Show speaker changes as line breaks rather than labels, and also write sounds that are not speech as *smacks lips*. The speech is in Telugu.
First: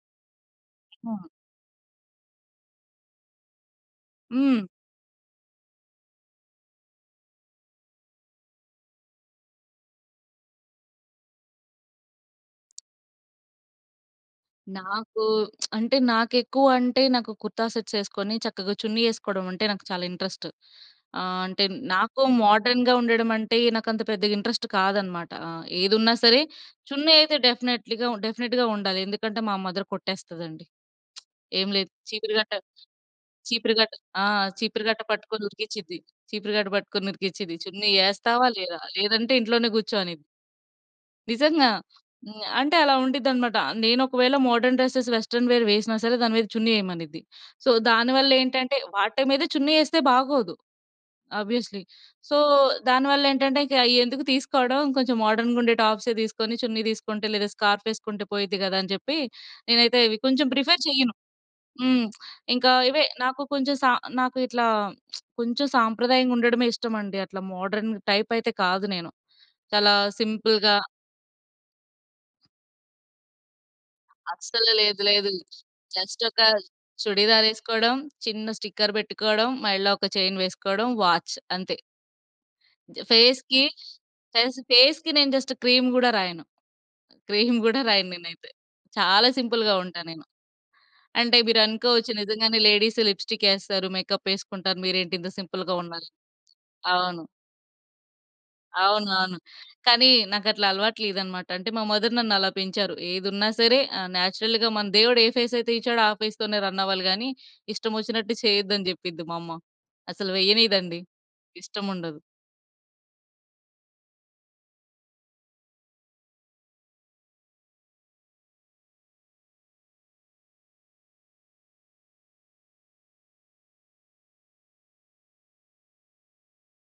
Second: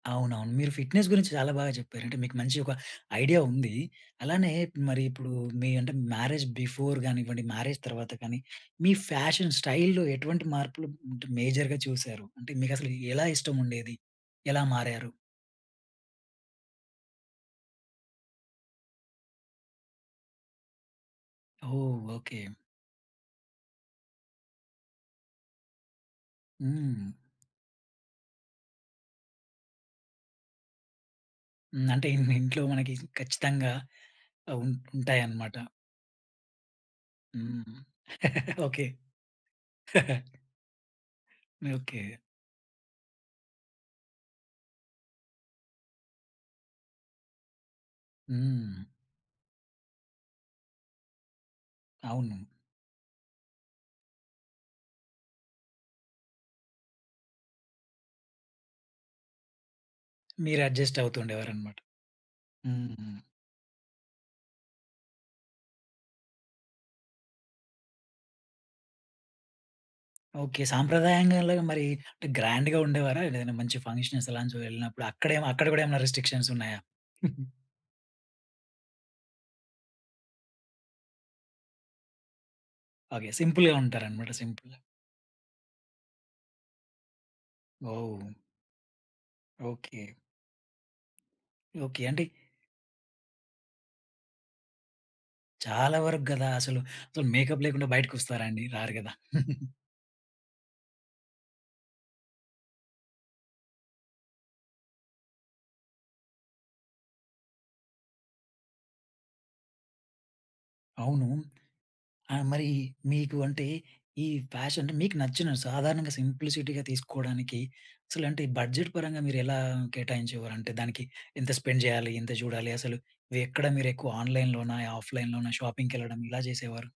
అవునవును. మీరు ఫిట్నెస్
ఆ!
గురించి చాలా బాగా జెప్పారు. అంటే మీకు మంచి ఒక ఐడియా ఉంది. అలానే
హ్మ్.
మరి ఇప్పుడు మీ అంటే మ్యారేజ్ బిఫోర్ గానివ్వండి, మ్యారేజ్ తర్వాత కానీ మీ ఫ్యాషన్ స్టైల్‌లో ఎటువంటి మార్పులు అంటే మేజర్‌గా చూసారు? అంటే మీకసలు ఎలా ఇష్టం ఉండేది? ఎలా మారారు?
నాకు *smacks lips* అంటే నాకేక్కువంటే నాకు కుర్తా సెట్స్ ఎసుకొని, చక్కగా చున్నీ ఎసుకోవడమంటే నాకు చాలా ఇంట్రెస్ట్. ఆ! అంటే
ఓహ్!
నాకు
ఓకే.
మోడర్న్‌గా ఉండడం అంటే నాకంత పెద్దగా ఇంట్రెస్ట్ కాదన్నమాట, ఆహ్ ఏదున్నా సరే
హ్మ్.
చున్నీ అయితే డెఫినైట్‌లీగా ఉన్ డెఫినిట్‌గా ఉండాలి. ఎందుకంటే మా మదర్ కొట్టేస్తదండి. *smacks lips* ఏం
హ్మ్.
లేదు
అంటే ఇన్
చీపిరి గట్ట,
ఇంట్లో మనకి ఖచ్చితంగా
చీపిరి కట్ట ఆ!
ఆహ్, ఉన్
చీపిరి కట్ట పట్టుకొని
ఉంటాయన్నమాట.
ఉరికిచ్చిద్ది. చీపిరి కట్ట పట్టుకొని ఉరికిచిద్ది.
హ్మ్.
"చున్నీ ఎస్తావా
*laughs*
లేదా?
ఓకే.
లేదంటే ఇంట్లోనే గూర్చో" అని.
*chuckles*
నిజంగా.
ఓకే.
హ్మ్. అంటే అలా ఉండిద్ది అన్నమాట. నేను ఒకవేళ మోడర్న్ డ్రెసెస్, వెస్టర్న్ వేర్ వేసినా సరే దాని మీద చున్నీ ఎయమనిద్ది. సో, దానివల్లేంటంటే
హ్మ్.
వాటి మీద చున్నీ ఎస్తే బాగోదు. ఆబ్వియస్‌లీ, సో,
అవును.
దానివల్లేంటంటే ఇంక ఎందుకు తీసుకోవడం? కొంచెం మోడర్న్‌గుండే టాప్సే దీసుకొని, చున్నీ తీసుకుంటే లేదా స్కార్ఫ్ ఎసుకుంటే పోయిద్ది గదా! అని జెప్పి నేనైతే ఇవి కొంచెం
మీరు
ప్రిఫర్
అడ్జస్ట్
చేయను.
అవుతుండేవారన్నమాట.
హ్మ్. ఇంకా ఇవే
హ్మ్.
నాకు కొంచెం సా నాకిట్లా *smacks lips* కొంచెం సాంప్రదాయంగా ఉండడమే ఇష్టమండి. అట్లా మోడర్న్ టైప్ అయితే కాదు నేను. చాలా
ఓకే.
సింపుల్‌గా
సాంప్రదాయంగాల మరి అంటే గ్రాండ్‌గా ఉండేవారా? ఏదైనా మంచి ఫంక్షన్స్ అలాంటివి
అస్సలే లేదు.
వెళ్ళినప్పుడు
లేదు.
అక్కడెమ అక్కడ గూడా ఏమైనా
జస్ట్ ఒక
రిస్ట్రిక్షన్స్ ఉన్నాయా?
చుడిదార్
*giggles*
ఎసుకోవడం, చిన్న స్టిక్కర్ బెట్టుకోవడం, మెడలో ఒక చైన్ వేసుకోవడం, వాచ్ అంతే.
ఓకే.
ఫేస్‌కి,
సింపుల్‌గా ఉంటారన్నమాట.
కనీసం
సింపుల్‌.
ఫేస్‌‌కి నేను జస్ట్ క్రీమ్ గూడా రాయను. క్రీమ్ గూడా రాయను
ఓహ్!
నేనైతే. చాలా సింపుల్‌గా ఉంటా
ఓకే.
నేను. అంటే మీరు
ఓకే.
అనుకోవచ్చు
అంటే
నిజంగానే లేడీస్ లిప్స్టికెస్తారు, మేకప్ ఎసుకుంటారు మీరేంటి ఇంత సింపుల్‌గా
చాలా
ఉన్నారు.
వరకు గదా! అసలు. సో,
అవును.
మేకప్ లేకుండా బయటకి ఒస్తారా అండి? రారు
అవును.
గదా!
అవును.
*chuckles*
కానీ నాకట్లా అలవాటు లేదన్నమాట. అంటే మా మదర్ నన్ను అలా పెంచారు, "ఏదున్నా సరే ఆ నేచురల్‌గా మన దేవుడు ఏ ఫేస్ అయితే ఇచ్చాడో ఆ ఫేస్ తోనే రన్ అవ్వాలి గానీ ఇష్టం ఒచ్చినట్టు చేయొద్దని" చెప్పిద్ది మా అమ్మ. అసలు వెయ్యనీయదండి,
అవును.
ఇష్టం ఉండదు.
ఆ మరి మీకు అంటే ఈ ఫ్యాషన్ అంటే మీకు నచ్చిన సాధారణంగా సింప్లిసిటీగా తీసుకోవడానికి అసలంటే బడ్జెట్ పరంగా మీరెలా కేటాయించేవారు? అంటే దానికి ఎంత స్పెండ్ జేయాలి? ఎంత జూడాలి అసలు? వే ఎక్కడ మిరెక్కువగా ఆన్లైన్‌లోనా, ఆఫ్లైన్‌లోనా షాపింగ్‌కెళ్ళడం ఇలా జేసేవారు?